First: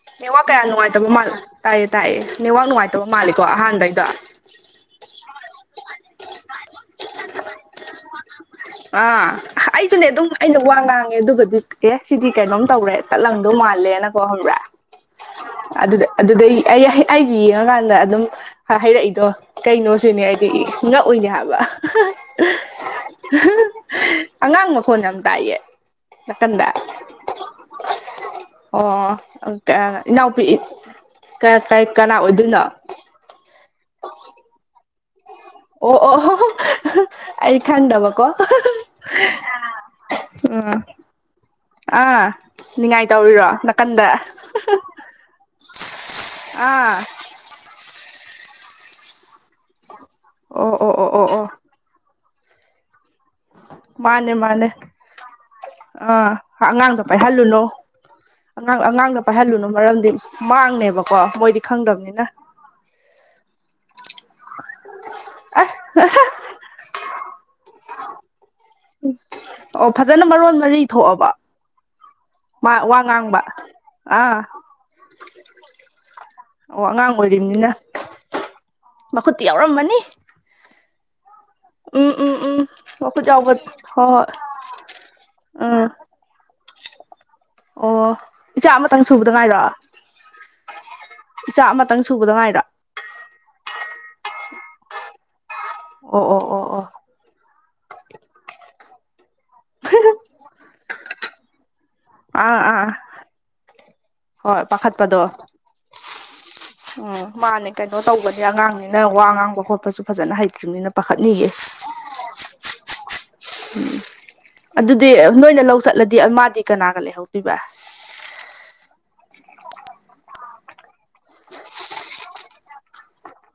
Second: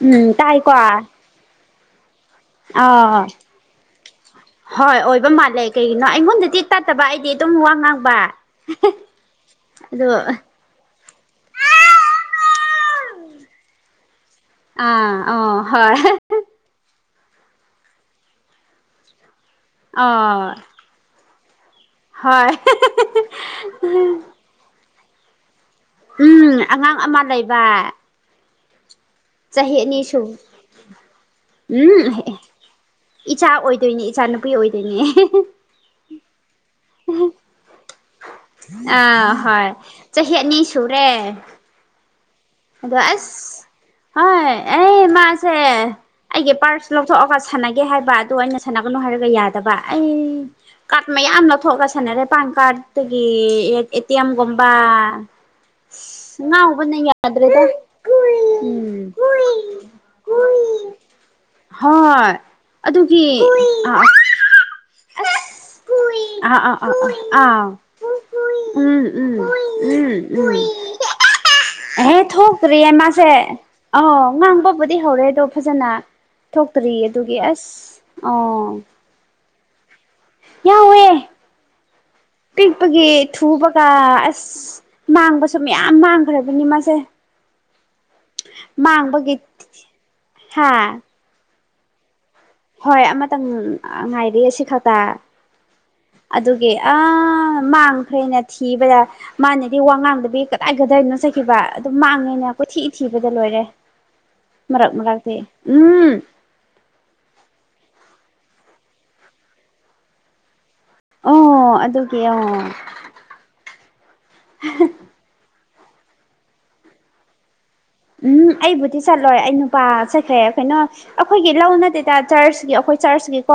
ꯎꯝ network ꯀꯌꯥ ꯇꯥꯏꯀꯣ ꯅꯨꯡꯉꯥꯏꯇꯕ ꯃꯥꯜ ꯇꯥꯏꯌꯦ ꯇꯥꯏꯌꯦ ꯅꯦꯠꯋꯥꯛ ꯅꯨꯡꯉꯥꯏꯇꯕ ꯑꯥ ꯃꯥꯜꯂꯦꯀꯣ ꯑꯍꯥꯟꯕꯩꯗꯣ ꯍꯣꯏ ꯑꯣꯏꯕ ꯃꯥꯜꯂꯦ ꯀꯩꯒꯤꯅꯣ ꯑꯩꯉꯣꯟꯗꯗꯤ ꯇꯥꯠꯇꯕ ꯑꯩꯗꯤ ꯑꯗꯨꯝ ꯋꯥ ꯉꯥꯡꯕ ꯑ ꯑꯩꯁꯨꯅꯦ ꯑꯗꯣ ꯑꯗꯨꯝ ꯑꯩꯅ ꯋꯥ ꯉꯥꯡꯉꯦ ꯑꯗꯨꯒꯗꯤ ꯑꯦ ꯁꯤꯗꯤ ꯀꯩꯅꯣꯝ ꯇꯧꯔꯦ ꯇꯠꯂꯝꯗꯧ ꯃꯥꯜꯂꯦꯅꯀꯣ ꯍꯪꯕ꯭ꯔꯥ ꯑꯥ ꯑꯣ ꯍꯣꯏ ꯑꯗꯨꯗ ꯑꯗꯨꯗꯩ ꯑꯩ ꯑꯩꯒꯤ ꯌꯦꯡꯉꯀꯥꯟꯗ ꯑꯗꯨꯝ ꯍꯥꯏꯔꯛꯏꯗꯣ ꯀꯩꯅꯣꯁꯨꯅꯦ ꯑꯩꯗꯤ ꯑꯣ ꯉꯛꯎꯏꯅꯦ ꯍꯥꯏꯕ ꯍꯣꯏ ꯑꯉꯥꯡ ꯃꯈꯣꯟ ꯌꯥꯝ ꯇꯥꯏꯌꯦ ꯎꯝ ꯅꯥꯀꯟꯗ ꯑꯉꯥꯡ ꯑꯃ ꯂꯩꯕ ꯑꯣ ꯆꯍꯤ ꯀ ꯑꯅꯤ ꯁꯨ ꯏꯅꯥꯎꯄꯤ ꯀ ꯀꯩ ꯎꯝ ꯀꯅꯥ ꯑꯣꯏꯗꯣꯏꯅꯣ ꯏꯆꯥ ꯑꯣꯏꯗꯣꯏꯅꯦ ꯏꯆꯥꯅꯨꯄꯤ ꯑꯣꯏꯗꯣꯏꯅꯦ ꯑꯣ ꯑꯣ ꯑꯩ ꯈꯥꯟꯗꯕꯀꯣ ꯑꯥ ꯍꯣꯏ ꯆꯍꯤ ꯑꯅꯤ ꯎꯝ ꯁꯨꯔꯦ ꯑꯥ ꯑꯗꯣ ꯉꯥꯏ ꯇꯧꯔꯤꯔꯣ ꯑꯁ ꯅꯥꯀꯟꯗ ꯍꯣꯏ ꯑꯩ ꯃꯥꯁꯦ ꯑꯩꯒꯤ ꯄꯥꯔꯁ ꯑꯥ ꯂꯧꯊꯣꯛꯑꯒ ꯁꯥꯟꯅꯒꯦ ꯍꯥꯏꯕ ꯑꯗꯣ ꯑꯩꯅ ꯁꯥꯟꯅꯒꯅꯨ ꯍꯥꯏꯔꯒ ꯌꯥꯗꯕ ꯑꯩ ꯑꯣ ꯑꯣ ꯀꯥꯔꯠ ꯑꯣ ꯑꯣ ꯃꯌꯥꯝ ꯑꯣ ꯂꯧ ꯊꯣꯛꯑꯂꯒ ꯁꯥꯟꯅꯔꯦ ꯄꯥꯟ ꯀꯥꯔꯗꯒꯤ ꯃꯥꯅꯦ ꯑꯦꯇꯤꯑꯦꯝꯒꯨꯝꯕ ꯃꯥꯅꯦ ꯑꯥ ꯉꯥꯎꯕꯗ ꯑꯉꯥꯡꯗ ꯌꯥꯗ꯭ꯔꯦꯗ ꯄꯥꯏꯍꯜꯂꯨꯅꯣ ꯑꯉꯥꯡ ꯎꯝ ꯑꯉꯥꯡꯗ ꯄꯥꯏꯍꯜꯂꯨꯅꯨ ꯃꯔꯝꯗꯤ ꯃꯥꯡꯅꯦꯕꯀꯣ ꯃꯣꯏꯗꯤ ꯈꯪꯗꯕꯅꯤꯅ ꯍꯣꯏ ꯑꯗꯨꯒꯤ ꯑꯁ ꯑꯁ ꯑꯍ ꯑꯥ ꯑꯥ ꯑꯥ ꯑ ꯑꯥ ꯎꯝ ꯎꯝ ꯑꯣ ꯎꯝ ꯐꯖꯅ ꯎꯝ ꯃꯔꯣꯟ ꯃꯔꯤ ꯊꯣꯛꯑꯕꯣ ꯑꯦꯍꯦ ꯊꯣꯛꯇ꯭ꯔꯤꯌꯦ ꯃꯥꯁꯦ ꯑꯧ ꯑꯥ ꯉꯥꯡꯕꯕꯨꯗꯤ ꯍꯧꯔꯦꯗꯣ ꯐꯖꯅ ꯑꯣ ꯊꯣꯛꯇ꯭ꯔꯤꯌꯦ ꯑꯉꯥꯡ ꯑꯗꯨꯒꯤ ꯑꯣꯏꯔꯤꯕꯅꯤꯅ ꯑꯁ ꯑ ꯃꯈꯨꯠꯇꯤ ꯌꯥꯎꯔꯝꯃꯅꯤ ꯌꯥꯎꯋꯦ ꯎꯝ ꯎꯝ ꯎꯝ ꯄꯤꯛꯄꯒꯤ ꯃꯈꯨꯠ ꯌꯥꯎꯕ ꯊꯨꯕꯒ ꯍꯣꯏ ꯍꯣꯏ ꯑꯁ ꯃꯥꯡꯕꯁꯨ ꯎꯝ ꯃꯌꯥꯝ ꯃꯥꯡꯈ꯭ꯔꯕꯅꯤ ꯃꯥꯁꯦ ꯑꯣ ꯏꯆꯥ ꯑꯃꯇꯪ ꯁꯨꯕꯗ ꯃꯥꯡꯕꯒꯤ ꯉꯥꯏꯔꯣ ꯍꯥ ꯏꯆꯥ ꯑꯃꯇꯪ ꯁꯨꯕꯗ ꯉꯥꯏꯔ ꯍꯣꯏ ꯑꯃꯇꯪ ꯉꯥꯏꯔꯤ ꯑꯁꯤ ꯈꯛꯇ ꯑꯣ ꯑꯣ ꯑꯣ ꯑꯗꯨꯒꯤ ꯑꯣ ꯑ ꯃꯥꯡꯈ꯭ꯔꯦꯅ ꯊꯤꯕꯗ ꯃꯥꯅꯗꯤ ꯋꯥꯉꯥꯡꯗꯕꯤ ꯀꯗꯥꯏ ꯀꯗꯥꯏꯅꯣ ꯆꯠꯈꯤꯕ ꯑꯗꯨꯝ ꯃꯥꯡꯉꯦꯅꯦ ꯑꯥ ꯀꯣꯏꯊꯤ ꯑꯥ ꯊꯤꯕꯗ ꯂꯣꯏꯔꯦ ꯍꯣꯏ ꯃꯔꯛ ꯄꯥꯈꯠꯄꯗꯣ ꯃꯔꯛꯇꯤ ꯎꯝ ꯎꯝ ꯃꯥꯅꯦ ꯀꯩꯅꯣ ꯇꯧꯕꯅꯦ ꯑꯉꯥꯡꯅꯤꯅ ꯋꯥ ꯉꯥꯡꯕ ꯈꯣꯠꯄꯁꯨ ꯐꯖꯅ ꯍꯩꯇ꯭ꯔꯤꯕꯅꯤꯅ ꯄꯥꯈꯠꯅꯤꯌꯦ ꯑꯣ ꯑꯗꯨꯒꯤ [unintelligible] ꯑꯗꯨꯗꯤ ꯅꯣꯏꯅ ꯂꯧ ꯆꯠꯂꯗꯤ ꯃꯥꯗꯤ ꯀꯅꯥꯒ ꯂꯩꯍꯧꯗꯣꯏꯕ ꯎꯝ ꯑꯩꯕꯨꯗꯤ ꯆꯠꯂꯣꯏ ꯑꯩ ꯅꯨꯄꯥ ꯆꯠꯈ꯭ꯔꯦ ꯀꯩꯅꯣ ꯑꯩꯈꯣꯏꯒꯤ ꯂꯧ ꯅꯠꯇꯦꯗ ꯆꯔꯆꯀꯤ ꯑꯩꯈꯣꯏ ꯆꯔꯆꯀꯤꯀꯣ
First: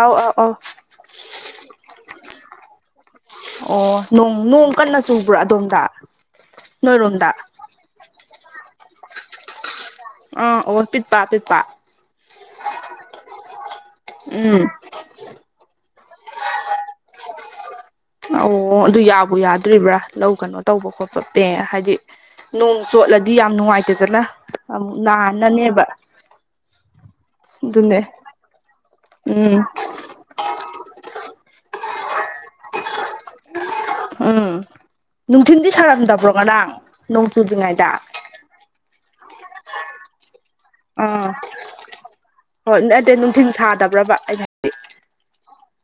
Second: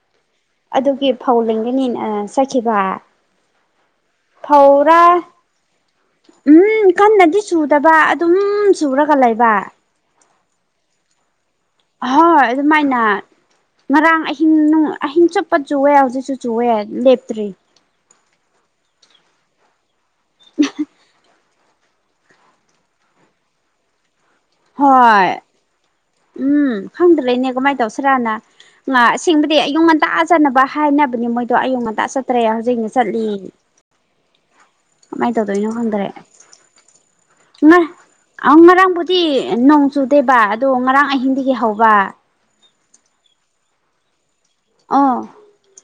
ꯑꯥꯎ ꯑꯥꯎ ꯑꯥꯎ ꯑꯗꯨꯒꯤ ꯐꯧ ꯂꯤꯡꯒꯅꯤꯅ ꯑ ꯆꯠꯈꯤꯕ ꯑꯣ ꯅꯣꯡ ꯅꯣꯡ ꯀꯟꯅ ꯐꯧꯔꯥ ꯆꯨꯕ꯭ꯔꯥ ꯑꯗꯣꯝꯗ ꯎꯝ ꯅꯣꯏꯔꯣꯝꯗ ꯀꯟꯅꯗꯤ ꯆꯨꯗꯕ ꯑꯗꯨꯝ ꯆꯨꯔꯒ ꯂꯩꯕ ꯑ ꯑꯣ ꯄꯤꯠꯄꯥ ꯄꯤꯠꯄꯥ ꯍꯣꯏ ꯑꯗꯨꯃꯥꯏꯅ ꯉꯔꯥꯡ ꯑꯍꯤꯡ ꯎꯝ ꯅꯨꯡ ꯑꯍꯤꯡ ꯆꯨꯞꯄ ꯆꯨꯋꯦ ꯍꯧꯖꯤꯛꯁꯨ ꯆꯨꯋꯦ ꯂꯦꯞꯇ꯭ꯔꯤ ꯑꯧꯑꯣ ꯑꯗꯨ ꯌꯥꯕꯨ ꯌꯥꯗ꯭ꯔꯤꯕ꯭ꯔꯥ ꯂꯧ ꯀꯩꯅꯣ ꯇꯧꯕ ꯈꯣꯠꯄ ꯄꯦ ꯍꯥꯏꯗꯤ ꯅꯣꯡ ꯆꯣꯠꯂꯗꯤ ꯌꯥꯝ ꯅꯨꯡꯉꯥꯏꯇꯦꯗꯅ ꯑꯃꯨꯛ ꯍꯣꯏ ꯅꯥꯟꯅꯅꯦꯕ ꯎꯝ ꯈꯪꯗ꯭ꯔꯅꯦ ꯀꯃꯥꯏꯅ ꯑꯗꯨꯅꯦ ꯇꯧꯁꯤꯔꯥꯅ ꯉꯥ ꯑꯁꯦꯡꯕꯗꯤ ꯎꯝ ꯑꯌꯨꯛ ꯉꯟ ꯇꯥ ꯆꯠꯅꯕ ꯍꯥꯏꯅꯕꯅꯤ ꯃꯣꯏꯗꯣ ꯑꯌꯨꯛ ꯉꯟꯇꯥ ꯆꯠꯇ꯭ꯔꯦ ꯍꯧꯖꯤꯛꯅ ꯆꯠꯂꯤ ꯎꯝ ꯀꯃꯥꯏꯅ ꯅꯨꯡꯊꯤꯟꯗꯤ ꯇꯧꯗꯣꯏꯅꯣ ꯈꯪꯗ꯭ꯔꯦ ꯁꯥꯔꯝꯗꯕ꯭ꯔꯣ ꯉꯔꯥꯡ ꯅꯣꯡ ꯆꯨꯗ꯭ꯔꯤꯉꯩꯗ ꯑꯪ ꯉꯔꯥꯡꯕꯨꯗꯤ ꯅꯣꯡ ꯆꯨꯗꯦꯕ ꯑꯗꯣ ꯉꯔꯥꯡ ꯑꯥ ꯑꯍꯤꯡꯗꯒꯤ ꯍꯧꯕ ꯍꯣꯏ ꯅꯠꯇꯦ ꯅꯨꯡꯊꯤꯟ ꯁꯥꯗꯕ꯭ꯔꯕ ꯑꯩꯩꯅ ꯍꯥꯏꯗꯤ ꯑꯣ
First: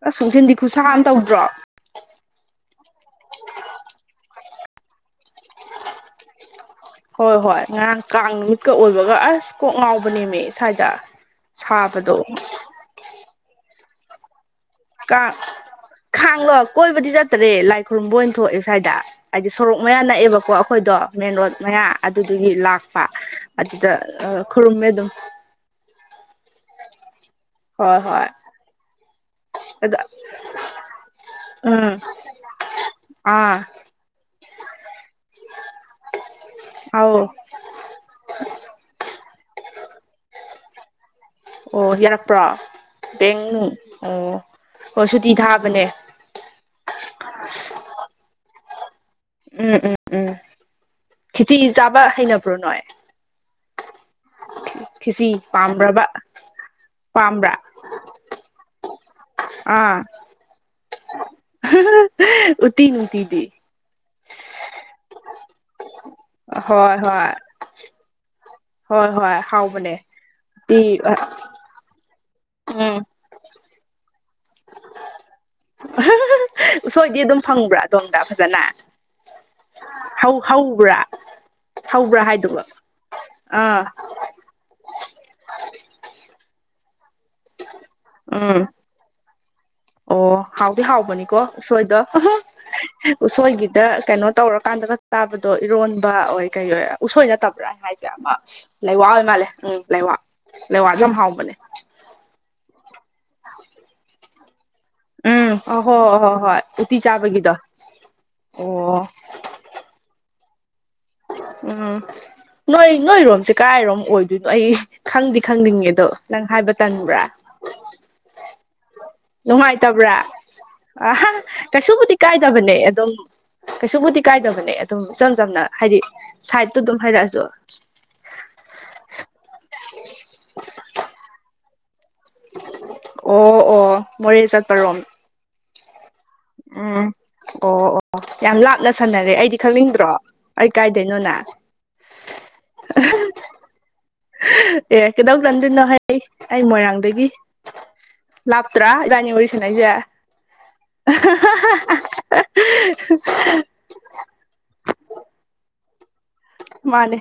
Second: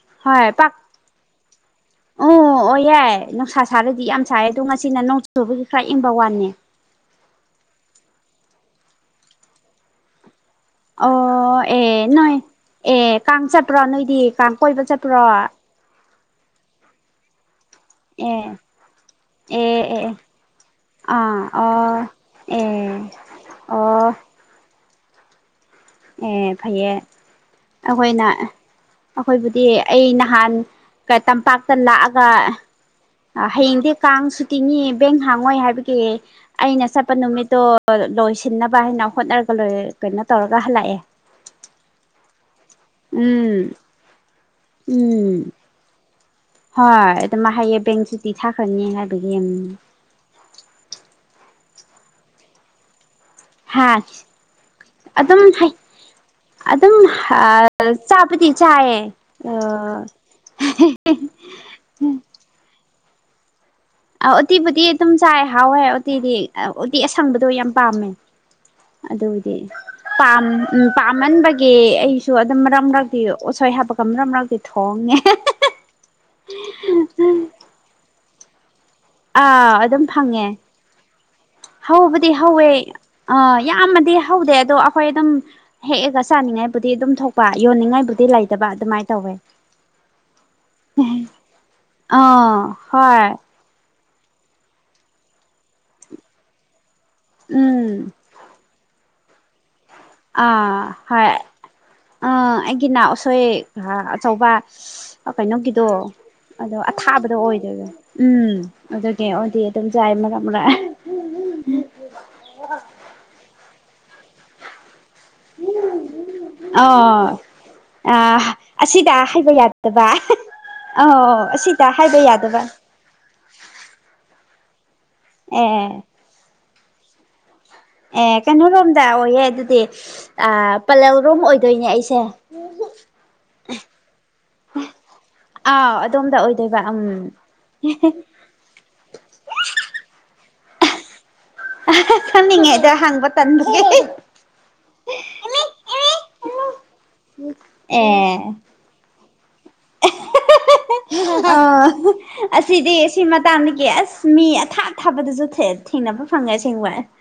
ꯑꯁ ꯅꯨꯡꯊꯤꯟꯗꯤ ꯈꯨꯠꯁꯥ ꯑꯃ ꯇꯧꯗ꯭ꯔꯣ ꯎ ꯑꯣꯏꯌꯦ ꯅꯨꯡꯁꯥ ꯁꯥꯔꯗꯤ ꯌꯥꯝ ꯁꯥꯏꯌꯦ ꯑꯗꯣ ꯉꯁꯤꯅ ꯅꯣꯡ ꯆꯨꯕꯒꯤ ꯈꯔ ꯏꯪꯕ ꯋꯥꯅꯦ ꯍꯣꯏ ꯍꯣꯏ ꯉꯔꯥꯡ ꯀꯥꯡ ꯅꯨꯃꯤꯠꯀ ꯑꯣꯏꯕꯒ ꯑꯁ ꯀꯣꯛ ꯉꯥꯎꯕꯅꯦꯃꯦ ꯁ꯭ꯋꯥꯏꯗ ꯑꯣ ꯑꯦ ꯁꯥꯕꯗꯣ ꯅꯣꯏ ꯑꯦ ꯀꯥꯡ ꯆꯠꯄ꯭ꯔꯣ ꯅꯣꯏꯗꯤ ꯀꯥꯡ ꯀꯣꯏꯕ ꯆꯠꯄ꯭ꯔꯣ ꯀꯥꯡ ꯀꯥꯡꯂꯣ ꯀꯣꯏꯕꯗꯤ ꯆꯠꯇꯔꯦ ꯂꯥꯏ ꯈꯨꯔꯨꯝꯕ ꯑꯣꯏꯅ ꯑꯦ ꯊꯣꯛꯑꯦ ꯁ꯭ꯋꯥꯏꯗ ꯍꯥꯏꯗꯤ ꯑꯦ ꯁꯣꯔꯣꯛ ꯑꯦ ꯃꯌꯥ ꯑꯦ ꯅꯛꯑꯦꯕꯀꯣ ꯑꯩꯈꯣꯏꯗꯣ ꯃꯦꯟ ꯑꯥ ꯔꯣꯗ ꯃꯌꯥ ꯑꯣ ꯑꯗꯨꯗꯨꯒꯤ ꯑꯦ ꯂꯥꯛꯄ ꯑꯗꯨꯗ ꯑꯣ ꯑ ꯈꯨꯔꯨꯝꯃꯦ ꯑꯗꯨꯝ ꯑꯦ ꯐꯩꯌꯦ ꯍꯣꯏ ꯑꯩꯈꯣꯏꯅ ꯍꯣꯏ ꯑꯩꯈꯣꯏꯕꯨꯗꯤ ꯑꯗ ꯑꯩ ꯅꯍꯥꯟ ꯇꯝꯄꯥꯛꯇ ꯎꯝ ꯂꯥꯛꯑꯒ ꯑꯥ ꯍꯌꯦꯡꯗꯤ ꯀꯥꯡ ꯁꯨꯇꯤꯅꯤ ꯕꯦꯡ ꯍꯥꯡꯉꯣꯏ ꯍꯥꯏꯕꯒꯤ ꯑꯩꯅ ꯆꯠꯄ ꯑꯧ ꯅꯨꯃꯤꯠꯇꯣ ꯂꯣꯏꯁꯤꯟꯅꯕ ꯍꯥꯏꯅ ꯍꯣꯠꯅꯔꯒ ꯂꯣꯏ ꯀꯩꯅꯣ ꯇꯧꯔꯒ ꯍꯜꯂꯛꯑꯦ ꯑꯣ ꯌꯥꯔꯛꯄ꯭ꯔꯣ ꯕꯦꯡꯅꯨꯡ ꯎꯝ ꯑꯣ ꯍꯣꯏ ꯁꯨꯇꯤ ꯎꯝ ꯊꯥꯕꯅꯦ ꯍꯣꯏ ꯑꯗꯨꯃꯥꯏ ꯍꯥꯏꯌꯦ ꯕꯦꯡ ꯆꯇꯤ ꯊꯥꯈ꯭ꯔꯅꯤ ꯍꯥꯏ ꯎꯝ ꯎꯝ ꯎꯝ ꯈꯦꯆꯤ ꯆꯥꯕ ꯍꯩꯅꯕ꯭ꯔꯣ ꯅꯣꯏ ꯍꯥꯥ ꯈꯤꯁꯤ ꯄꯥꯝꯕꯔꯕ ꯑꯗꯨꯝ ꯑ ꯆꯥꯕꯗꯤ ꯆꯥꯏꯌꯦ ꯑ ꯑꯥ [unintelligible] [unintelligible] ꯎꯇꯤ ꯅꯨꯡꯇꯤꯗꯤ ꯑꯧ ꯎꯇꯤꯕꯨꯗꯤ ꯑꯗꯨꯝ ꯆꯥꯏ ꯍꯥꯎꯋꯦ ꯎꯇꯤꯗꯤ ꯑ ꯍꯣꯏ ꯎꯇꯤ ꯍꯣꯏ ꯑꯁꯪꯕꯗꯣ ꯌꯥꯝ ꯄꯥꯝꯃꯦ ꯍꯣꯏ ꯍꯣꯏ ꯑꯗꯨꯕꯨꯗꯤ ꯍꯥꯎꯕꯅꯦ ꯄꯥꯝ ꯎꯇꯤ ꯎꯝ ꯄꯥꯝꯃꯟꯕꯒꯤ ꯑꯩꯁꯨ ꯑꯗꯨꯝ ꯃꯔꯛ ꯎꯝ ꯃꯔꯛ ꯎꯁꯣꯏ ꯍꯥꯄꯒ ꯃꯔꯛ ꯃꯔꯛꯇꯤ ꯊꯣꯡꯉꯦ [unintelligible] [unintelligible] ꯎꯁꯣꯏꯗꯤ ꯑꯗꯨꯝ ꯐꯪꯕ꯭ꯔꯥ ꯑꯗꯣꯝꯗ ꯐꯖꯅ꯫ ꯑꯥ ꯑꯗꯨꯝ ꯐꯪ ꯍꯧ ꯍꯧꯕ꯭ꯔꯥ꯫ ꯍꯧꯕ꯭ꯔꯥ ꯍꯧꯕꯗꯤ ꯍꯥꯏꯗꯨꯕ ꯍꯧꯋꯦ ꯑ ꯑꯥ ꯌꯥꯝꯃꯗꯤ ꯍꯧꯗꯦ ꯑꯗꯣ ꯑꯩꯈꯣꯏ ꯑꯗꯨꯝ꯫ ꯍꯦꯛꯑꯒ ꯆꯥꯅꯤꯡꯉꯥꯏꯕꯨꯗꯤ ꯑꯗꯨꯝ ꯊꯣꯛꯄ ꯌꯣꯟꯅꯤꯡꯉꯥꯏꯕꯨꯗꯤ ꯎꯝ ꯂꯩꯇꯕ ꯑꯗꯨꯃꯥꯏꯟ ꯇꯧꯋꯦ꯫ ꯑꯣ ꯍꯥꯎꯗꯤ ꯍꯥꯎꯕꯅꯤꯀꯣ ꯎꯁꯣꯏꯗꯣ ꯑꯍꯥ ꯑꯥ ꯍꯣꯏ ꯎꯁꯣꯏꯒꯤꯗ ꯀꯩꯅꯣ ꯇꯧꯔꯀꯥꯟꯗꯒ ꯇꯥꯕꯗꯣ ꯏꯔꯣꯟꯕ ꯑꯣꯏ ꯀꯩ ꯑꯣꯏ ꯎꯁꯣꯏ ꯅꯠꯇꯕ꯭ꯔꯥ ꯎꯝ ꯍꯥꯏꯁꯦ ꯑꯃ ꯂꯥꯢꯋꯥ ꯑꯣꯏ ꯃꯥꯜꯂꯦ ꯎꯝ ꯂꯥꯢꯋꯥ꯫ ꯑꯥ ꯍꯣꯏ ꯑꯥ ꯑꯩꯒꯤ ꯅ ꯎꯁꯣꯏ ꯑꯆꯧꯕ꯫ ꯎꯝ ꯑ ꯀꯩꯅꯣꯒꯤꯗꯣ ꯍꯣꯏ ꯍꯣꯏ ꯍꯣꯏ ꯍꯣꯏ ꯑꯗꯣ ꯎꯇꯤ ꯑꯊꯥꯕꯗꯣ ꯆꯥꯕꯒꯤꯗꯣ ꯑꯣꯏꯗꯣꯏꯕ ꯎꯝ ꯑꯣ ꯑꯗꯨꯒꯤ ꯑꯣꯏꯗꯤ ꯇꯨꯝ ꯆꯥꯏ ꯃꯔꯛ ꯃꯔꯛ꯫ ꯎꯝ ꯅꯣꯏ ꯅꯣꯏꯔꯣꯝꯁꯦ ꯀꯔꯥꯏꯔꯣꯝ ꯑꯣꯏꯗꯣꯏꯅꯣ ꯑꯩ ꯈꯪꯗꯤ ꯈꯪꯅꯤꯡꯉꯦꯗꯣ ꯅꯪ ꯍꯥꯏꯕ ꯑꯥ ꯇꯟꯕ꯭ꯔꯥ꯫ ꯑ ꯑꯁꯤꯗ꯫ ꯍꯥꯏꯕ ꯌꯥꯗꯕ ꯅꯨꯡꯉꯥꯏꯇꯕ꯭ꯔꯥ ꯑꯍꯥ ꯑꯧ ꯑꯁꯤꯗ ꯀꯩꯁꯨꯕꯨꯗꯤ ꯍꯥꯏꯕ ꯌꯥꯗꯕ ꯀꯥꯏꯗꯕꯅꯦ ꯑꯗꯨꯝ꯫ ꯀꯩꯁꯨꯕꯨꯗꯤ ꯀꯥꯏꯗꯕꯅꯦ ꯑꯗꯨꯝ ꯏꯆꯝ ꯆꯝꯅ ꯍꯥꯏꯗꯤ ꯑꯦ ꯁꯥꯏꯗꯠꯇ ꯑꯗꯨꯝ ꯍꯥꯏꯔꯛꯑꯁꯨ꯫ ꯑꯦ ꯀꯩꯅꯣꯔꯣꯝꯗ ꯑꯣꯏꯌꯦ ꯑꯗꯨꯗꯤ ꯑ ꯄꯂꯦꯜ ꯔꯣꯝ ꯑꯣꯏꯗꯨꯏꯅꯦ ꯑꯩꯁꯦ꯫ ꯑꯣ ꯑꯣ ꯃꯣꯔꯦ ꯆꯠꯄꯔꯣꯝ꯫ ꯑꯥꯎ ꯑꯗꯣꯝꯗ ꯑꯣꯏꯗꯣꯏꯕ ꯎꯝ ꯍꯦ ꯑꯣ ꯍꯦ꯫ ꯑꯣ ꯌꯥꯝ ꯂꯥꯞꯅ ꯁꯥꯟꯅꯔꯦ ꯑꯩꯗꯤ ꯈꯪꯅꯤꯡꯗ꯭ꯔꯣ ꯑꯩ ꯀꯥꯏꯗꯩꯅꯣꯅꯦ꯫ ꯑꯍꯥ ꯈꯪꯅꯤꯡꯉꯦ ꯑꯗꯣ ꯍꯪꯕ ꯇꯟꯕꯒꯦ ꯍꯦ ꯑꯦ ꯀꯩꯗꯧ ꯇꯟꯗꯣꯏꯅꯣ ꯍꯩ ꯑꯩ ꯃꯣꯏꯔꯥꯡꯗꯒꯤ ꯂꯥꯞ ꯇ꯭ꯔꯥ ꯏꯕꯥꯅꯤ ꯋꯥꯔꯤ ꯁꯥꯅꯩꯖꯦ꯫ [unintelligible] ꯑꯣ ꯑꯁꯤꯗꯤ ꯁꯤ ꯃꯇꯥꯡꯗꯒꯤ ꯑꯁ꯫ ꯃꯤ ꯑꯊꯥꯞ ꯑꯊꯥꯞꯄꯗꯁꯨ ꯊꯦꯠ ꯊꯦꯡꯅꯕ ꯐꯪꯉꯦ ꯑꯁꯦꯡ ꯃꯥꯅꯦ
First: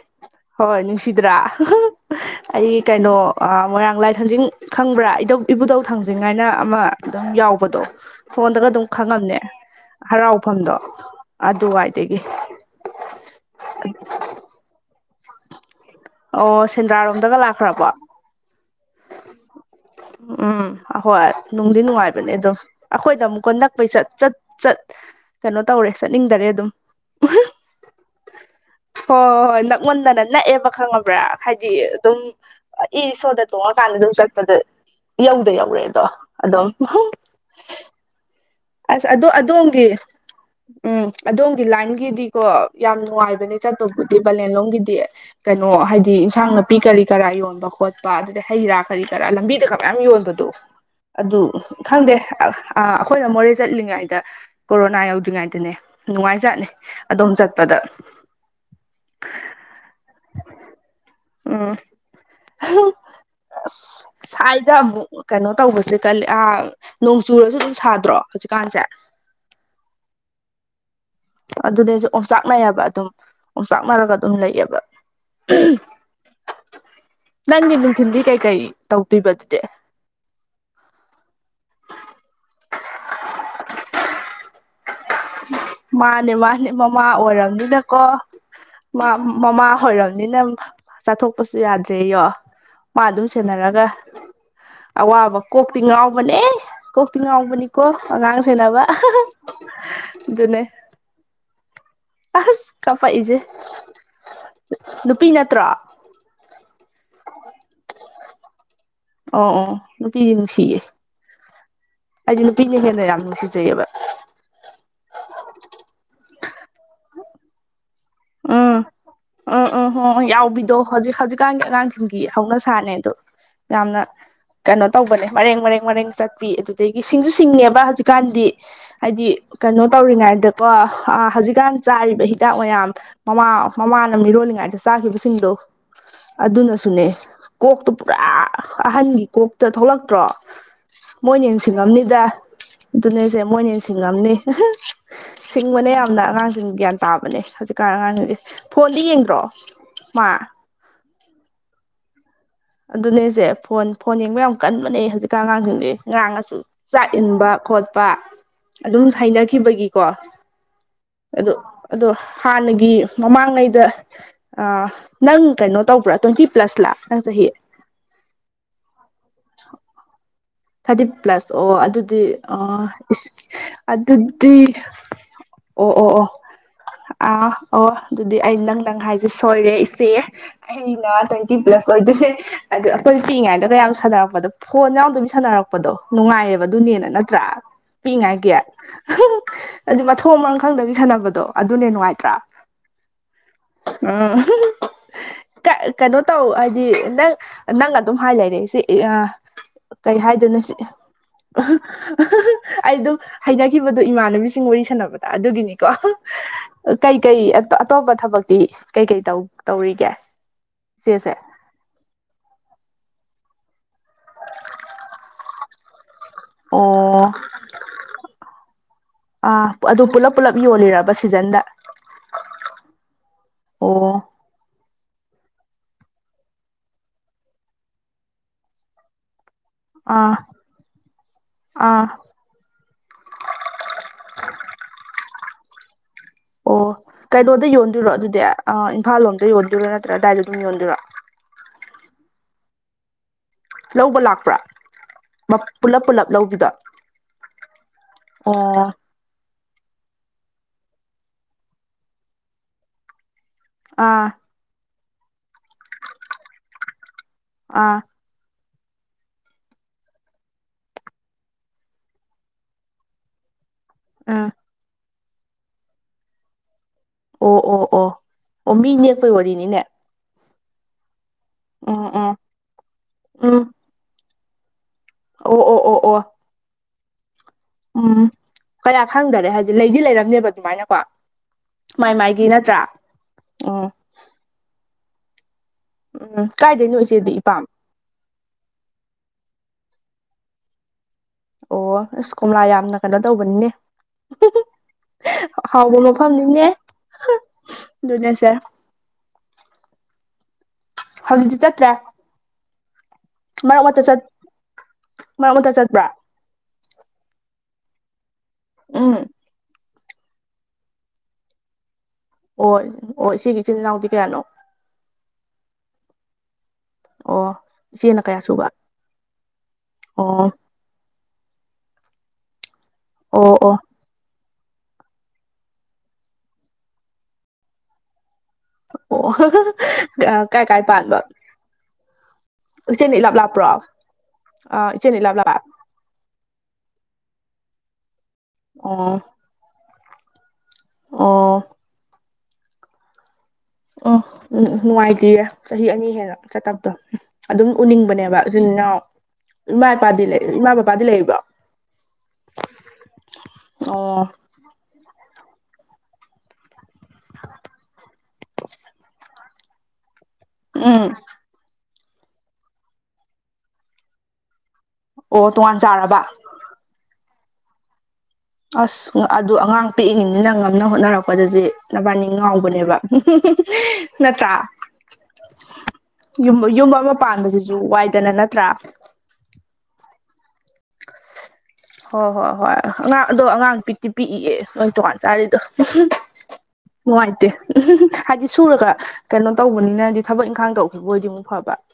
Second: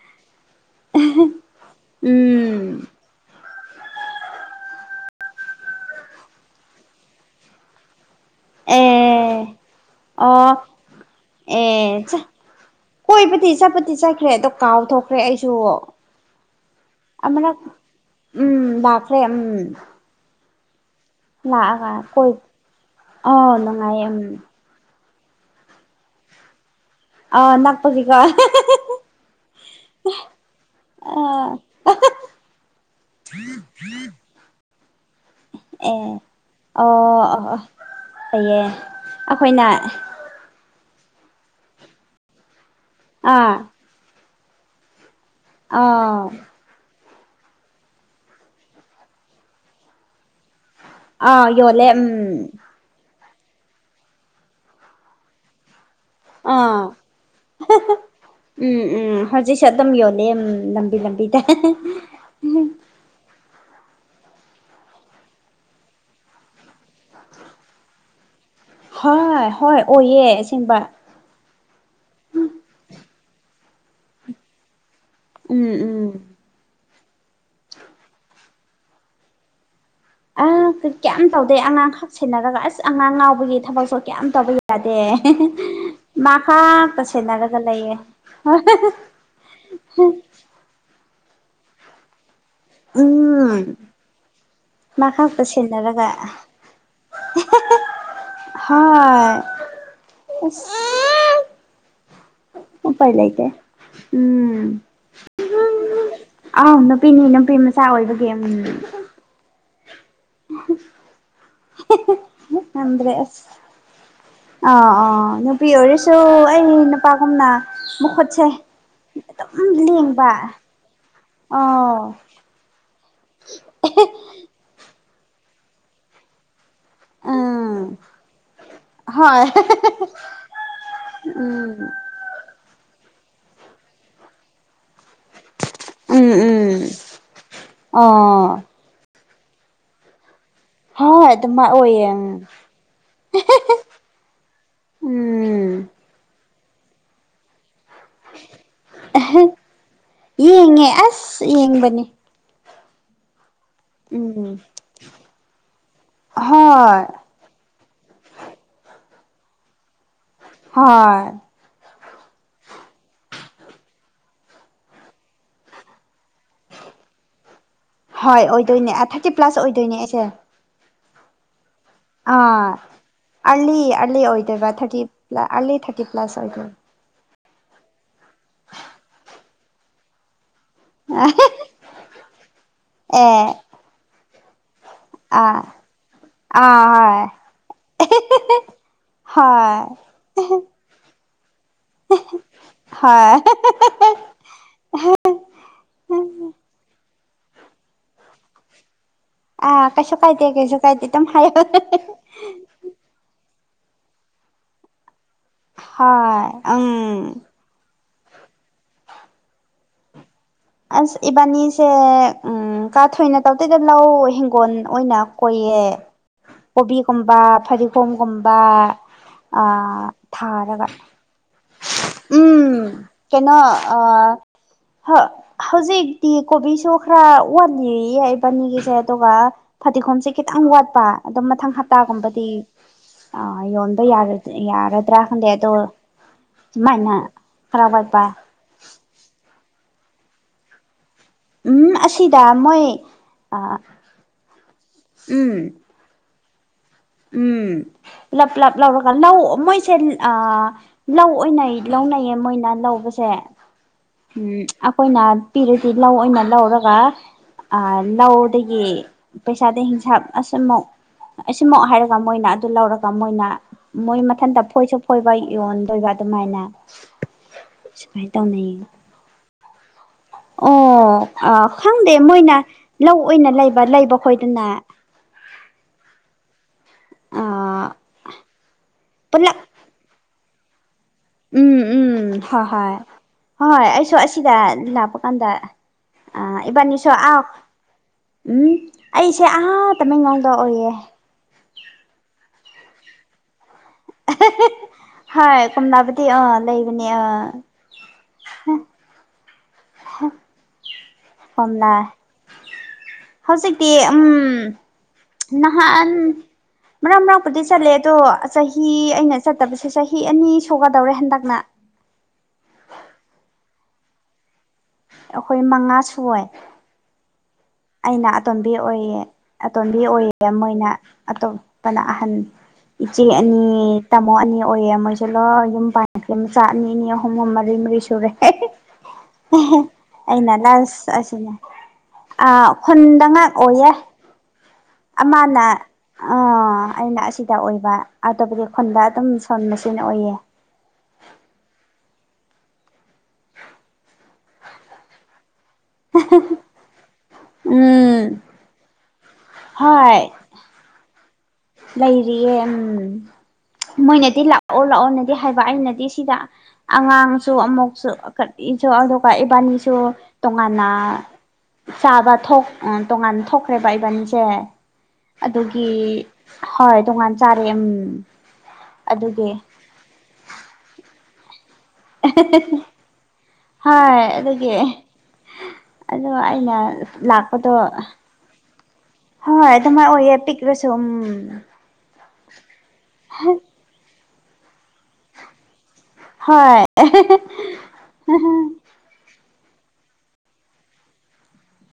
ꯍꯣꯏ ꯅꯨꯡꯁꯤꯗ꯭ꯔꯥ [unintelligible] ꯑꯩ ꯎꯝ ꯀꯩꯅꯣ ꯑ ꯃꯣꯏꯔꯥꯡ ꯂꯥꯏ ꯊꯥꯡꯖꯤꯡ ꯈꯪꯕ꯭ꯔꯥ ꯏꯙꯧ ꯏꯕꯨꯙꯧ ꯊꯥꯡꯖꯤꯡ ꯍꯥꯏꯅ ꯑꯃ ꯑꯗꯨꯝ ꯌꯥꯎꯕꯗꯣ꯫ ꯐꯣꯟꯗꯒ ꯑꯗꯨꯝ ꯈꯪꯉꯝꯅꯦ ꯑꯦ ꯑꯣ ꯍꯔꯥꯎꯐꯝꯗꯣ ꯑꯦ ꯑꯗꯨꯋꯥꯏꯗꯒꯤ꯫ ꯀꯣꯏꯕꯗꯤ ꯆꯠꯄꯗꯤ ꯆꯠꯈ꯭ꯔꯦ ꯑꯗꯣ ꯀꯥꯎꯊꯣꯛꯈ꯭ꯔꯦ ꯑꯩꯁꯨ꯫ ꯑꯣ ꯁꯦꯟꯗ꯭ꯔꯥ ꯔꯣꯝꯗꯒ ꯑꯃꯔꯛ ꯂꯥꯛꯈ꯭ꯔꯕꯣ꯫ ꯎꯝ ꯂꯥꯛ꯭꯭꯭꯭ꯈ꯭ꯔꯦ ꯎꯝ꯫ ꯎꯝ ꯑꯍꯣꯏ ꯅꯨꯡꯗꯤ ꯂꯥꯛꯑꯒ ꯅꯨꯡꯉꯥꯏꯕꯅꯦ ꯀꯣꯏ ꯑꯗꯣ ꯑꯩꯈꯣꯏꯗ ꯑ ꯑꯃꯨꯛꯀ ꯅꯛꯄꯩ ꯆꯠ ꯅꯨꯡꯉꯥꯏꯌꯦ ꯎꯝ ꯆꯠ ꯆꯠ ꯀꯩꯅꯣ ꯇꯧꯔꯦ ꯆꯠꯅꯤꯡꯗꯔꯦ ꯑꯗꯨꯝ꯫ ꯑ ꯅꯥꯥꯛꯄꯒꯤꯀꯣ [unintelligible] ꯍꯣꯏ ꯍꯣꯏ ꯍꯣꯏ ꯅꯛꯃꯟꯗꯅ ꯅꯛꯑꯦꯕ ꯈꯪꯉꯕ꯭ꯔꯥ ꯍꯥꯏꯗꯤ ꯑꯗꯨꯝ ꯏꯁꯣꯗ ꯇꯣꯡꯉꯀꯥꯟꯗ ꯑꯗꯨꯝ ꯆꯠ ꯄꯗ ꯏꯌꯧꯗ ꯌꯧꯔꯦꯗꯣ ꯑꯗꯨꯝ꯫ ꯑꯥꯍ ꯍꯌꯦꯡ ꯑꯁ ꯑꯗꯣ ꯑꯗꯣꯝꯒꯤ ꯎꯝ ꯑꯗꯣꯝꯒꯤ ꯂꯥꯏꯟꯒꯤꯗꯤ ꯀꯣ ꯌꯥꯝ ꯑꯥ ꯅꯨꯡꯉꯥꯏꯕꯅꯦ ꯆꯠꯄꯕꯨꯗꯤ ꯄꯥꯂꯦꯟꯂꯣꯝꯒꯤꯗꯤ ꯀꯩꯅꯣ ꯍꯥꯏꯗꯤ ꯑꯥ ꯏꯟꯁꯥꯡꯅ ꯅꯥꯄꯤ ꯀꯔꯤ ꯀꯔꯥ ꯌꯣꯟꯕ ꯈꯣꯠꯄ ꯑꯗꯨꯗ ꯍꯩ ꯔꯥ ꯀꯔꯤ ꯀꯔꯥ ꯂꯝꯕꯤꯗꯒ ꯃꯌꯥꯝ ꯌꯣꯟꯕꯗꯣ꯫ ꯑꯗꯨ ꯑꯥ ꯌꯣꯜꯂꯦ ꯎꯝ ꯈꯪꯗꯦ ꯑ ꯑ ꯑꯈꯣꯏꯅ ꯃꯣꯔꯦ ꯆꯠꯂꯤꯉꯩꯗ ꯀꯣꯔꯣꯅꯥ ꯌꯧꯗ꯭ꯔꯤꯉꯥꯢꯗꯅꯦ꯫ ꯖꯥꯠꯅꯤ ꯑꯥ ꯑꯗꯣꯝ ꯆꯠꯄꯗ꯫ ꯎꯝ ꯎꯝ ꯍꯧꯖꯤꯛꯁꯨ ꯑꯗꯨꯝ ꯌꯣꯜꯂꯦ ꯂꯝꯕꯤ ꯂꯝꯕꯤꯗ ꯍꯥ ꯍꯥ [unintelligible] ꯑꯁ ꯁꯥꯏꯗ ꯑꯃꯨꯛ ꯀꯩꯅꯣ ꯇꯧꯕꯁꯦ ꯀꯜꯂꯤ ꯑ ꯅꯣꯡꯆꯨꯔꯁꯨ ꯑꯗꯨꯝ ꯁꯥꯗ꯭ꯔꯣ꯫ ꯍꯨꯖꯤꯛꯀꯥꯟꯁꯦ꯫ ꯍꯣꯏ ꯍꯣꯏ ꯑꯣꯏꯌꯦ ꯑꯁꯤꯡꯕ꯫ ꯑꯗꯨꯗꯤ ꯑꯩꯁꯨ ꯑꯣꯝꯆꯥꯛꯅꯩ ꯍꯥꯏꯕ ꯑꯗꯨꯝ ꯑꯣꯝꯆꯥꯛꯅꯔꯒ ꯑꯗꯨꯝ ꯂꯩꯑꯕ ꯎꯝ ꯎꯝ ꯅꯪꯒꯤ ꯅꯨꯡꯊꯤꯜꯗꯤ ꯀꯩꯀꯩ ꯇꯧꯗꯣꯏꯕ ꯑꯗꯨꯗꯤ ꯑ ꯀꯌꯥꯝ ꯇꯧꯗꯦ ꯑꯉꯥꯡꯈꯛ ꯁꯦꯟꯅꯔꯒ ꯑꯁ ꯑꯉꯥꯡ ꯉꯥꯎꯕꯒꯤ ꯊꯕꯛꯁꯨ ꯀꯌꯥꯝ ꯇꯧꯕ ꯌꯥꯗꯦ ꯃꯥꯅꯦ ꯃꯥ ꯃꯥꯅꯦ ꯃꯃꯥ ꯈꯛꯇ ꯁꯦꯟꯅꯔꯒ ꯂꯩꯌꯦ ꯑꯣꯏꯔꯝꯅꯤꯅꯀꯣ ꯍꯣꯏ ꯃꯃꯥ ꯑꯣꯏꯔꯝꯅꯤꯅ ꯆꯥꯊꯣꯛꯄꯁꯨ ꯌꯥꯗ꯭ꯔꯦ ꯌꯣ ꯃꯥ ꯑꯗꯨꯝ ꯎꯝ ꯁꯦꯟꯅꯔꯒ ꯃꯥ ꯑꯋꯥꯕ ꯈꯛꯇ ꯀꯣꯛꯇꯤ ꯁꯦꯟꯅꯔꯒ ꯉꯥꯎꯕꯅꯦ ꯀꯣꯛꯇꯤ ꯉꯥꯎꯕꯅꯤꯀꯣ ꯑꯉꯥꯡ ꯁꯦꯅꯕ ꯍꯣꯏ ꯑꯗꯨꯅꯦ ꯑꯁ ꯑꯁ ꯎꯄꯥꯏ ꯀꯥꯄꯛꯏꯁꯦ ꯂꯩꯇꯦ ꯎꯝ ꯅꯨꯄꯤ ꯅꯠꯇ꯭ꯔꯣ ꯑꯥꯎ ꯅꯨꯄꯤꯅꯤ ꯅꯨꯄꯤ ꯃꯆꯥ ꯑꯣꯏꯕꯒꯤꯝ ꯎꯝ ꯑꯣ ꯑꯣ ꯅꯨꯄꯤꯗꯤ ꯅꯨꯡꯁꯤꯌꯦ ꯑꯩꯗꯤ ꯅꯨꯄꯤꯅ ꯍꯦꯟꯅ ꯌꯥꯝ ꯅꯨꯡꯁꯤꯖꯩꯑꯕ ꯑ ꯑ ꯅꯨꯄꯤ ꯑꯣꯏꯔꯁꯨ ꯑꯩ ꯅꯨꯄꯥꯒꯨꯝꯅ ꯃꯈꯨꯠꯁꯦ ꯑꯗꯨꯝ ꯑꯥ ꯑꯥ ꯍ‌ꯣꯏ ꯂꯦꯡꯕ ꯌꯥꯎꯕꯤꯗꯣ ꯍꯧꯖꯤꯛ ꯍꯧꯖꯤꯛꯀꯥꯟꯒꯤ ꯑꯧ ꯑꯉꯥꯡꯖꯤꯡꯒꯤ ꯍꯧꯅ ꯁꯥꯥꯅꯦ ꯑꯗꯣ ꯌꯥꯝꯅ ꯀꯩꯅꯣ ꯇꯧꯕꯅꯦ ꯃꯔꯦꯡ ꯃꯔꯦꯡ ꯃꯔꯦꯡ ꯆꯠꯄꯤ ꯑꯗꯨ ꯑꯗꯒꯤ ꯁꯤꯡꯖꯨ ꯁꯤꯡꯉ‌ꯦꯕ ꯎꯝ ꯍꯧꯖꯤꯛꯀꯥꯟꯗꯤ ꯍꯥꯏꯗꯤ ꯍꯣꯏ ꯀꯩꯅꯣ ꯇꯧꯔꯤꯉꯩꯗꯀꯣ ꯑ ꯍꯧꯖꯤꯛꯀꯥꯟ ꯎꯝ ꯆꯥꯔꯤꯕ ꯍꯤꯗꯥꯛ ꯃꯌꯥꯝ ꯃꯃꯥ ꯃꯃꯥꯅ ꯃꯤꯔꯣꯜꯂꯤꯉꯥꯏꯗ ꯆꯥꯈꯤꯕꯁꯤꯡꯗꯨ ꯎꯝ ꯎꯝ ꯑꯗꯨꯅꯁꯨꯅꯦ ꯀꯣꯛꯇꯨ ꯄꯨꯔꯥ ꯑꯣ ꯑꯍꯟꯒꯤ ꯀꯣꯛꯇ ꯊꯣꯛꯂꯛꯇ꯭ꯔꯣ ꯍꯣꯏ ꯃꯣꯏꯅ ꯍ‌ꯦꯟꯅ ꯑꯗꯨꯃꯥꯏ ꯑꯣꯏꯌꯦ ꯁꯤꯡꯉꯝꯅꯤꯗ ꯑꯗꯨꯅꯦꯁꯦ ꯃꯣꯏꯅꯦ ꯁꯤꯡꯉꯝꯅꯤ ꯎꯝ ꯁꯤꯡꯕꯅ ꯌꯥꯝꯅ ꯑꯉꯥꯡꯁꯤꯡ ꯒ꯭ꯌꯥꯟ ꯇꯥꯕꯅꯦ ꯍꯧꯖꯤꯛꯀꯥꯟ ꯑꯉꯥꯡ ꯐꯣꯟꯗꯤ ꯌꯦꯡꯗ꯭ꯔꯣ ꯃꯥ ꯌꯦꯡꯉꯦ ꯑꯁ ꯌꯦꯡꯕꯅꯤ ꯑꯗꯨꯅꯦꯁꯦ ꯐꯣꯟ ꯐꯣꯟ ꯌꯦꯡꯕ ꯌꯥꯝ ꯎꯝ ꯀꯟꯕꯅꯦ ꯍꯧꯖꯤꯛꯀꯥꯟ ꯑꯉꯥꯡꯁꯤꯡꯁ‌ꯦ ꯉꯥꯡꯑꯁꯨ ꯍꯣꯏ ꯆꯥꯛ ꯏꯟꯕ ꯈꯣꯠꯄ ꯑꯗꯨꯝ ꯍꯩꯅꯈꯤꯕꯒꯤꯀꯣ ꯍꯣꯏ ꯑꯗꯨ ꯑꯗꯣ ꯍꯥꯟꯅꯒꯤ ꯃꯃꯥꯡꯉꯩꯗ ꯑ ꯅꯪ ꯀꯩꯅꯣ ꯇꯧꯕ꯭ꯔꯥ ꯇ꯭ꯋꯦꯟꯇꯤ ꯄ꯭ꯂꯁ ꯂ ꯅꯪ ꯆꯍꯤ ꯍꯣꯏ ꯑꯣꯏꯗꯣꯏꯅꯦ ꯑ ꯊꯥꯔꯇꯤ ꯄ꯭ꯂꯁ ꯑꯣꯏꯗꯣꯏꯅꯦ ꯑꯩꯁꯦ ꯊꯥꯔꯇꯤ ꯄ꯭ꯂꯁ ꯑꯣ ꯑꯗꯨ ꯗꯤ ꯑ ꯑꯥ ꯏꯁ‌ ꯑꯥꯔꯂꯤ ꯑꯥꯔꯂꯤ ꯑꯗꯨꯗꯤ ꯑꯣꯏꯗꯣꯏꯕ ꯊꯥꯔꯇꯤ ꯑꯥꯔꯂꯤ ꯑꯣ ꯊꯥꯔꯇꯤ ꯑꯣ ꯑꯣ ꯄ꯭ꯂꯁ ꯑꯣꯏꯗꯣꯏꯕ ꯑꯥ ꯑꯣ ꯑꯗꯨꯗꯤ ꯑꯩ ꯅꯪ ꯅꯪ ꯍꯥꯏꯁꯦ ꯁꯣꯏꯔꯦ ꯏꯆꯦ ꯑꯩꯅ ꯇ꯭ꯋꯦꯟꯇꯤ ꯄ꯭ꯂꯁ ꯑꯣꯏꯗ‌ꯣꯏꯅꯦ ꯑꯗꯨ ꯑꯩꯈꯣꯏꯅ ꯑꯦ ꯄꯤꯛꯏꯉꯩꯗꯒ ꯌꯥꯝ ꯁꯥꯟꯅꯔꯛꯄꯗꯣ ꯐꯣꯟ ꯌꯥꯎꯗꯣꯏ ꯑꯥ ꯁꯥꯟꯅꯔꯛꯄꯗꯣ ꯅꯨꯡꯉꯥꯏꯌꯦꯕ ꯑꯗꯨꯅꯦꯅ ꯑꯥ ꯅꯠꯇ꯭ꯔꯥ ꯄꯤꯛꯏꯉꯥꯏꯒꯤ ꯍꯣꯏ ꯍꯣꯏ ꯑꯗꯨ ꯃꯊꯣꯡ ꯃꯔꯝ ꯈꯪꯗꯕꯤ ꯁꯥꯟꯅꯕꯗꯣ ꯑꯗꯨꯅꯦ ꯅꯨꯡꯉꯥꯏꯇ꯭ꯔꯥ ꯍꯣꯏ ꯎꯝ ꯀ ꯀꯩꯅꯣ ꯇꯧ ꯍꯥꯏꯗꯤ ꯅꯪ ꯅꯪꯅ ꯑꯗꯨꯝ ꯍꯥꯏ ꯂꯩꯔꯦ ꯑꯩꯁꯦ ꯑꯥ ꯑꯥ ꯀꯩꯁꯨ ꯀꯩ ꯀꯥꯏꯗꯦ ꯍꯥꯏꯗꯅꯣ ꯁꯤ ꯀꯩꯁꯨ ꯀꯥꯏꯗꯦ ꯑꯗꯨꯝ ꯍꯥꯏꯌꯣ ꯑꯩꯗꯨꯝ ꯍꯩꯅꯈꯤꯕꯗꯣ ꯏꯃꯥꯟꯅꯕꯤꯁꯤꯡ ꯋꯥꯔꯤ ꯁꯥꯟꯅꯕꯗ ꯑꯗꯨꯒꯤꯅꯤ ꯅꯤꯀꯣ ꯍꯣꯏ ꯎꯝ ꯀꯩꯀꯩ ꯑꯇꯣ ꯑꯇꯣꯞꯄ ꯊꯕꯛꯇꯤ ꯀꯩꯀꯩ ꯇꯧ ꯇꯧꯔꯤꯒꯦ ꯑꯁ ꯏꯆꯦꯁꯦ ꯏꯕꯥꯅꯤꯁꯦ ꯎꯝ ꯀꯥ ꯊꯣꯏꯅ ꯇꯧꯗꯦꯗ ꯂꯧ ꯍꯤꯡꯒꯣꯜ ꯑꯣꯏꯅ ꯀꯣꯏꯌꯦ ꯑꯣ ꯀꯣꯕꯤꯒꯨꯝꯕ ꯐꯗꯤꯒꯣꯝꯒꯨꯝꯕ ꯑꯥ ꯑꯗꯨ ꯄꯨꯂꯞ ꯄꯨꯜꯂꯞ ꯌꯣꯜꯂꯤꯔꯕ ꯁꯤꯖꯟꯗ ꯎꯝ ꯀꯩꯅꯣ ꯑꯣ ꯑ ꯍ ꯍꯧꯖꯤꯛꯇꯤ ꯀꯣꯕꯤꯁꯨ ꯈꯔ ꯋꯥꯠꯂꯤꯌꯦ ꯏꯕꯥꯅꯤꯒꯤꯁꯦ ꯑꯗꯨꯒ ꯐꯗꯤꯒꯣꯝꯁꯦ ꯑꯥ ꯈꯤꯇꯪ ꯋꯥꯠꯄ ꯑꯗꯨꯝ ꯃꯊꯪ ꯑꯥ ꯍꯞꯇꯥꯒꯨꯝꯕꯗꯤ ꯑꯥ ꯌꯣꯟꯕ ꯌꯥꯔ ꯌꯥꯔꯗ꯭ꯔꯥ ꯈꯪꯗꯦ ꯑꯗꯣ ꯑꯣ ꯁꯨꯃꯥꯏꯅ ꯀꯩꯅꯣꯗ ꯈꯔ ꯌꯣꯟꯗꯣꯏꯔꯣ ꯋꯥꯠꯄ ꯑꯗꯨꯗꯤ ꯑ ꯏꯝꯐꯥꯜ ꯂꯣꯝꯗ ꯌꯣꯟꯗꯣꯏꯔꯣ ꯅꯠꯇ꯭ꯔꯒ ꯑꯗꯥꯏꯗ ꯑꯗꯨꯝ ꯌꯣꯟꯗꯣꯏꯔꯣ ꯎꯝ ꯑꯁꯤꯗ ꯃꯣꯏ ꯑ ꯂꯧꯕ ꯂꯥꯛꯄ꯭ꯔꯥ ꯎꯝ ꯄꯨꯂꯞ ꯄꯨꯂꯞ ꯂꯧꯕꯤꯗꯣ ꯎꯝ ꯄꯨꯂꯞ ꯄꯨꯂꯞ ꯑꯣ ꯂꯧ ꯂꯧ ꯃꯣꯏꯁꯦ ꯑ ꯂꯧ ꯑꯣꯏꯅ ꯂꯧꯅꯩꯌꯦ ꯃꯣꯏꯅ ꯂꯧꯕꯁꯦ ꯑꯥ ꯑꯩꯈꯣꯏꯅ ꯄꯤꯔꯗꯤ ꯂꯧ ꯑꯣꯏꯅ ꯂꯧꯔꯒ ꯑ ꯑꯥ ꯂꯧ ꯑꯩꯒꯤ ꯄꯩꯁꯥꯗꯤ ꯍꯤꯡꯁꯥꯞ ꯑꯁꯨꯃꯛ ꯁꯤꯃꯣꯛ ꯍꯥꯏꯔꯒ ꯃꯣꯏꯅ ꯑꯗꯨ ꯂꯧꯔꯒ ꯃꯣꯏꯅ ꯃꯣꯏ ꯎꯝ ꯃꯊꯟꯇ ꯐꯣꯏꯖꯕ ꯐꯣꯏꯕ ꯌꯣꯟꯗꯣꯏꯕ ꯑꯗꯨꯃꯥꯏꯅ ꯑꯣ ꯑꯣ ꯑꯣ ꯁꯨꯃꯥꯏꯅ ꯑꯣ ꯇꯧꯅꯩꯌꯦ ꯃꯤ ꯅꯦꯛꯄꯩ ꯋꯥꯔꯤꯅꯤꯅꯦ ꯑꯣ ꯑ ꯎꯝ ꯈꯪꯗꯦ ꯎꯝ ꯃꯣꯏꯅ ꯂꯧ ꯑꯣꯏꯅ ꯎꯝ ꯂꯩꯕ ꯂꯩꯕ ꯈꯣꯏꯗꯅ ꯑꯣ ꯑꯣ ꯑꯣ ꯑꯣ ꯎꯝ ꯀꯌꯥ ꯈꯪꯗꯔꯦ ꯄꯨꯂꯞ ꯍꯥꯏꯗꯤ ꯂꯩꯗꯤ ꯂꯩꯔꯝꯅꯦꯕ ꯑꯗꯨꯃꯥꯏꯅꯀꯣ ꯎꯝ ꯃꯥꯏ ꯎꯝ ꯃꯥꯏꯒꯤ ꯍꯣ ꯅꯠꯇ꯭ꯔꯥ ꯍꯣꯏ ꯍꯣꯏ ꯎꯝ ꯑꯩꯁꯨ ꯑꯁꯤꯗ ꯂꯥꯛꯄ ꯀꯥꯟꯗ ꯑ ꯎꯝ ꯀꯥꯏꯗꯩꯅꯣ ꯏꯕꯅꯤꯁꯨ ꯑ ꯏꯆꯦꯗꯤ ꯏꯄꯥꯝ ꯎꯝ ꯑꯩꯁꯦ ꯑꯥ ꯇꯃꯦꯡꯂꯣꯡꯗ ꯑꯣꯏꯌꯦ ꯑꯣ ꯑꯁ ꯀꯣꯝꯂꯥ ꯌꯥꯝꯅ ꯀꯩꯅꯣ ꯇꯧꯕꯅꯤꯅꯦ ꯍꯥꯏ ꯍꯥꯎꯕ ꯀꯣꯝꯂꯕꯨꯗꯤ ꯑꯥ ꯃꯐꯝꯅꯤꯅꯦ ꯂꯩꯕꯅꯤ ꯑꯥ ꯑꯗꯨꯅꯦꯁꯦ ꯍ ꯍꯧꯖꯤꯛꯇꯤ ꯆꯠꯇ꯭ꯔꯦ ꯃꯔꯛ ꯍꯧꯖꯤꯛꯇꯤ ꯃꯔꯛꯇ ꯆꯠ ꯎꯝ ꯃꯔꯛ ꯃꯔꯛꯇ ꯆꯠꯄ꯭ꯔꯥ ꯅꯍꯥꯟ ꯃꯔꯛ ꯃꯔꯛꯄꯨꯗꯤ ꯆꯠꯂꯦ ꯑꯗꯣ ꯆꯍꯤ ꯎꯝ ꯑꯩꯅ ꯆꯠꯇꯕꯁꯦ ꯆꯍꯤ ꯑꯅꯤ ꯁꯨꯒꯗꯧꯔꯦ ꯍꯟꯗꯛꯅ ꯑꯣ ꯑꯣ ꯏꯆꯦꯒꯤ ꯏꯆꯤꯜ ꯏꯅꯥꯎꯗꯤ ꯀꯌꯥꯅꯣ ꯑꯩꯈꯣꯏ ꯃꯉꯥ ꯁꯨꯋꯦ ꯑꯣ ꯏꯆꯦꯅ ꯑꯩꯅ ꯀꯌꯥ ꯁꯨꯕ ꯑꯇꯣꯟꯕꯤ ꯑꯣꯏꯌꯦ ꯑꯇꯣꯟꯕꯤ ꯑꯣꯏꯌꯦ ꯑꯣ ꯃꯣꯏꯅ ꯑꯇꯣꯞꯄꯅ ꯑꯍꯟ ꯏꯆꯦ ꯑꯣ ꯑꯅꯤ ꯑꯣ ꯇꯥꯃꯣ ꯑꯅꯤ ꯑꯣꯏꯌꯦ ꯃꯣꯏꯁꯦ ꯂꯣꯏ ꯌꯨꯝ ꯄꯥꯟꯅꯈ꯭ꯔꯦ ꯃꯆꯥ ꯑꯅꯤ ꯑꯅꯤ ꯑꯍꯨꯝ ꯑꯍꯨꯝ ꯃꯔꯤ ꯃꯔꯤ ꯁꯨꯔꯦ ꯑꯣ ꯑꯩꯅ ꯀꯥꯏ ꯀꯥꯏ ꯂꯥꯁ ꯄꯥꯟꯕ ꯑꯁꯤꯅꯦ ꯏꯆꯦꯅ ꯈꯨꯟꯗ ꯏꯂꯥꯞ ꯉꯥꯛ ꯂꯥꯞꯄ꯭ꯔꯣ ꯑꯣꯏꯌꯦ ꯑꯥ ꯏꯆꯦꯅ ꯏꯂꯥꯞ ꯂꯥꯞꯄ ꯑꯃꯅ ꯑꯩꯅ ꯑꯁꯤꯗ ꯑꯣꯏꯕ ꯑꯇꯣꯞꯄꯒꯤ ꯈꯨꯟꯗ ꯑꯣ ꯑꯗꯨꯝ ꯁꯣꯟ ꯃꯦꯆꯟ ꯑꯣꯏꯌꯦ ꯑꯣ ꯎꯝ ꯎꯝ ꯅꯨꯡꯉꯥꯏꯇꯌꯦ ꯆꯍꯤ ꯑꯅꯤ ꯍꯦꯟꯅ ꯆꯠꯇꯕꯗꯣ ꯎꯝ ꯑꯗꯨꯝ ꯎꯅꯤꯡꯕꯅꯦꯕ ꯎꯝ ꯏꯆꯤꯟ ꯏꯅꯥꯎ ꯏꯃꯥ ꯏꯄꯥꯗꯤ ꯍꯣꯏ ꯂꯩ ꯏꯃꯥ ꯕꯕꯥꯗꯤ ꯂꯩꯔꯤꯕ꯭ꯔꯣ ꯂꯩꯔꯤꯌꯦ ꯎꯝ ꯑꯣ ꯃꯣꯏꯅꯗꯤ ꯂꯥꯛꯑꯣ ꯂꯥꯛꯑꯣꯅꯗꯤ ꯍꯥꯏꯕ ꯑꯩꯅꯗꯤ ꯁꯤꯗ ꯑꯉꯥꯡꯁꯨ ꯑꯃꯨꯛꯁꯨ ꯑꯗꯨꯒ ꯏꯕꯥꯅꯤꯁꯨ ꯇꯣꯉꯥꯟꯅ ꯎꯝ ꯆꯥꯕ ꯇꯣꯉꯥꯟꯅ ꯊꯣꯛꯈ꯭ꯔꯦꯕ ꯏꯕꯥ ꯅꯤꯁꯦ ꯑꯣ ꯇꯣꯉꯥꯟ ꯑꯗꯨꯒꯤ ꯆꯥꯔꯕ ꯍꯣꯏ ꯇꯣꯉꯥꯟ ꯆꯥꯔꯦ ꯎꯝ ꯑꯁ ꯑꯗꯨꯒꯤ ꯑꯗꯨ ꯑꯉꯥꯡ ꯄꯤꯛꯏꯅꯤꯅ ꯉꯝꯅ ꯍꯣꯠꯅꯔꯛꯄꯗꯗꯤ ꯅꯕꯥꯅꯤ ꯉꯥꯎꯕꯅꯦꯕ [unintelligible] ꯍꯣꯏ ꯅꯠꯇ꯭ꯔꯥ ꯑꯗꯨꯒꯤ ꯑꯗꯣ ꯌꯨꯝ ꯑꯩꯅ ꯌꯨꯝ ꯑꯃ ꯂꯥꯛꯄꯗꯣ ꯄꯥꯟꯕꯁꯤꯁꯨ ꯋꯥꯏꯗꯅ ꯅꯠꯇ꯭ꯔꯥ ꯍꯣꯏ ꯑꯗꯨꯃꯥꯏ ꯑꯣꯏꯌꯦ ꯄꯤꯛ꯭ꯔꯁꯨ ꯎꯝ ꯍꯣꯏ ꯍꯣꯏ ꯍꯣꯏ ꯑꯉꯥꯡ ꯑꯗꯣ ꯑꯉꯥꯡ ꯄꯤꯛꯇꯤ ꯄꯤꯛꯏꯑ ꯅꯣꯏ ꯇꯣꯉꯥꯟ ꯆꯥꯔꯤꯗꯣ ꯍꯣꯏ ꯅꯨꯡꯉꯥꯏꯇꯦ ꯎꯝ ꯍꯥꯏꯗꯤ ꯁꯨꯔꯒ ꯀꯩꯅꯣ ꯇꯧꯕꯅꯤꯅꯗꯤ ꯊꯕꯛ ꯏꯪꯈꯥꯡ ꯇꯧꯈꯤꯕ ꯑꯣꯏꯗꯤ ꯑꯃꯨꯛ ꯐꯕ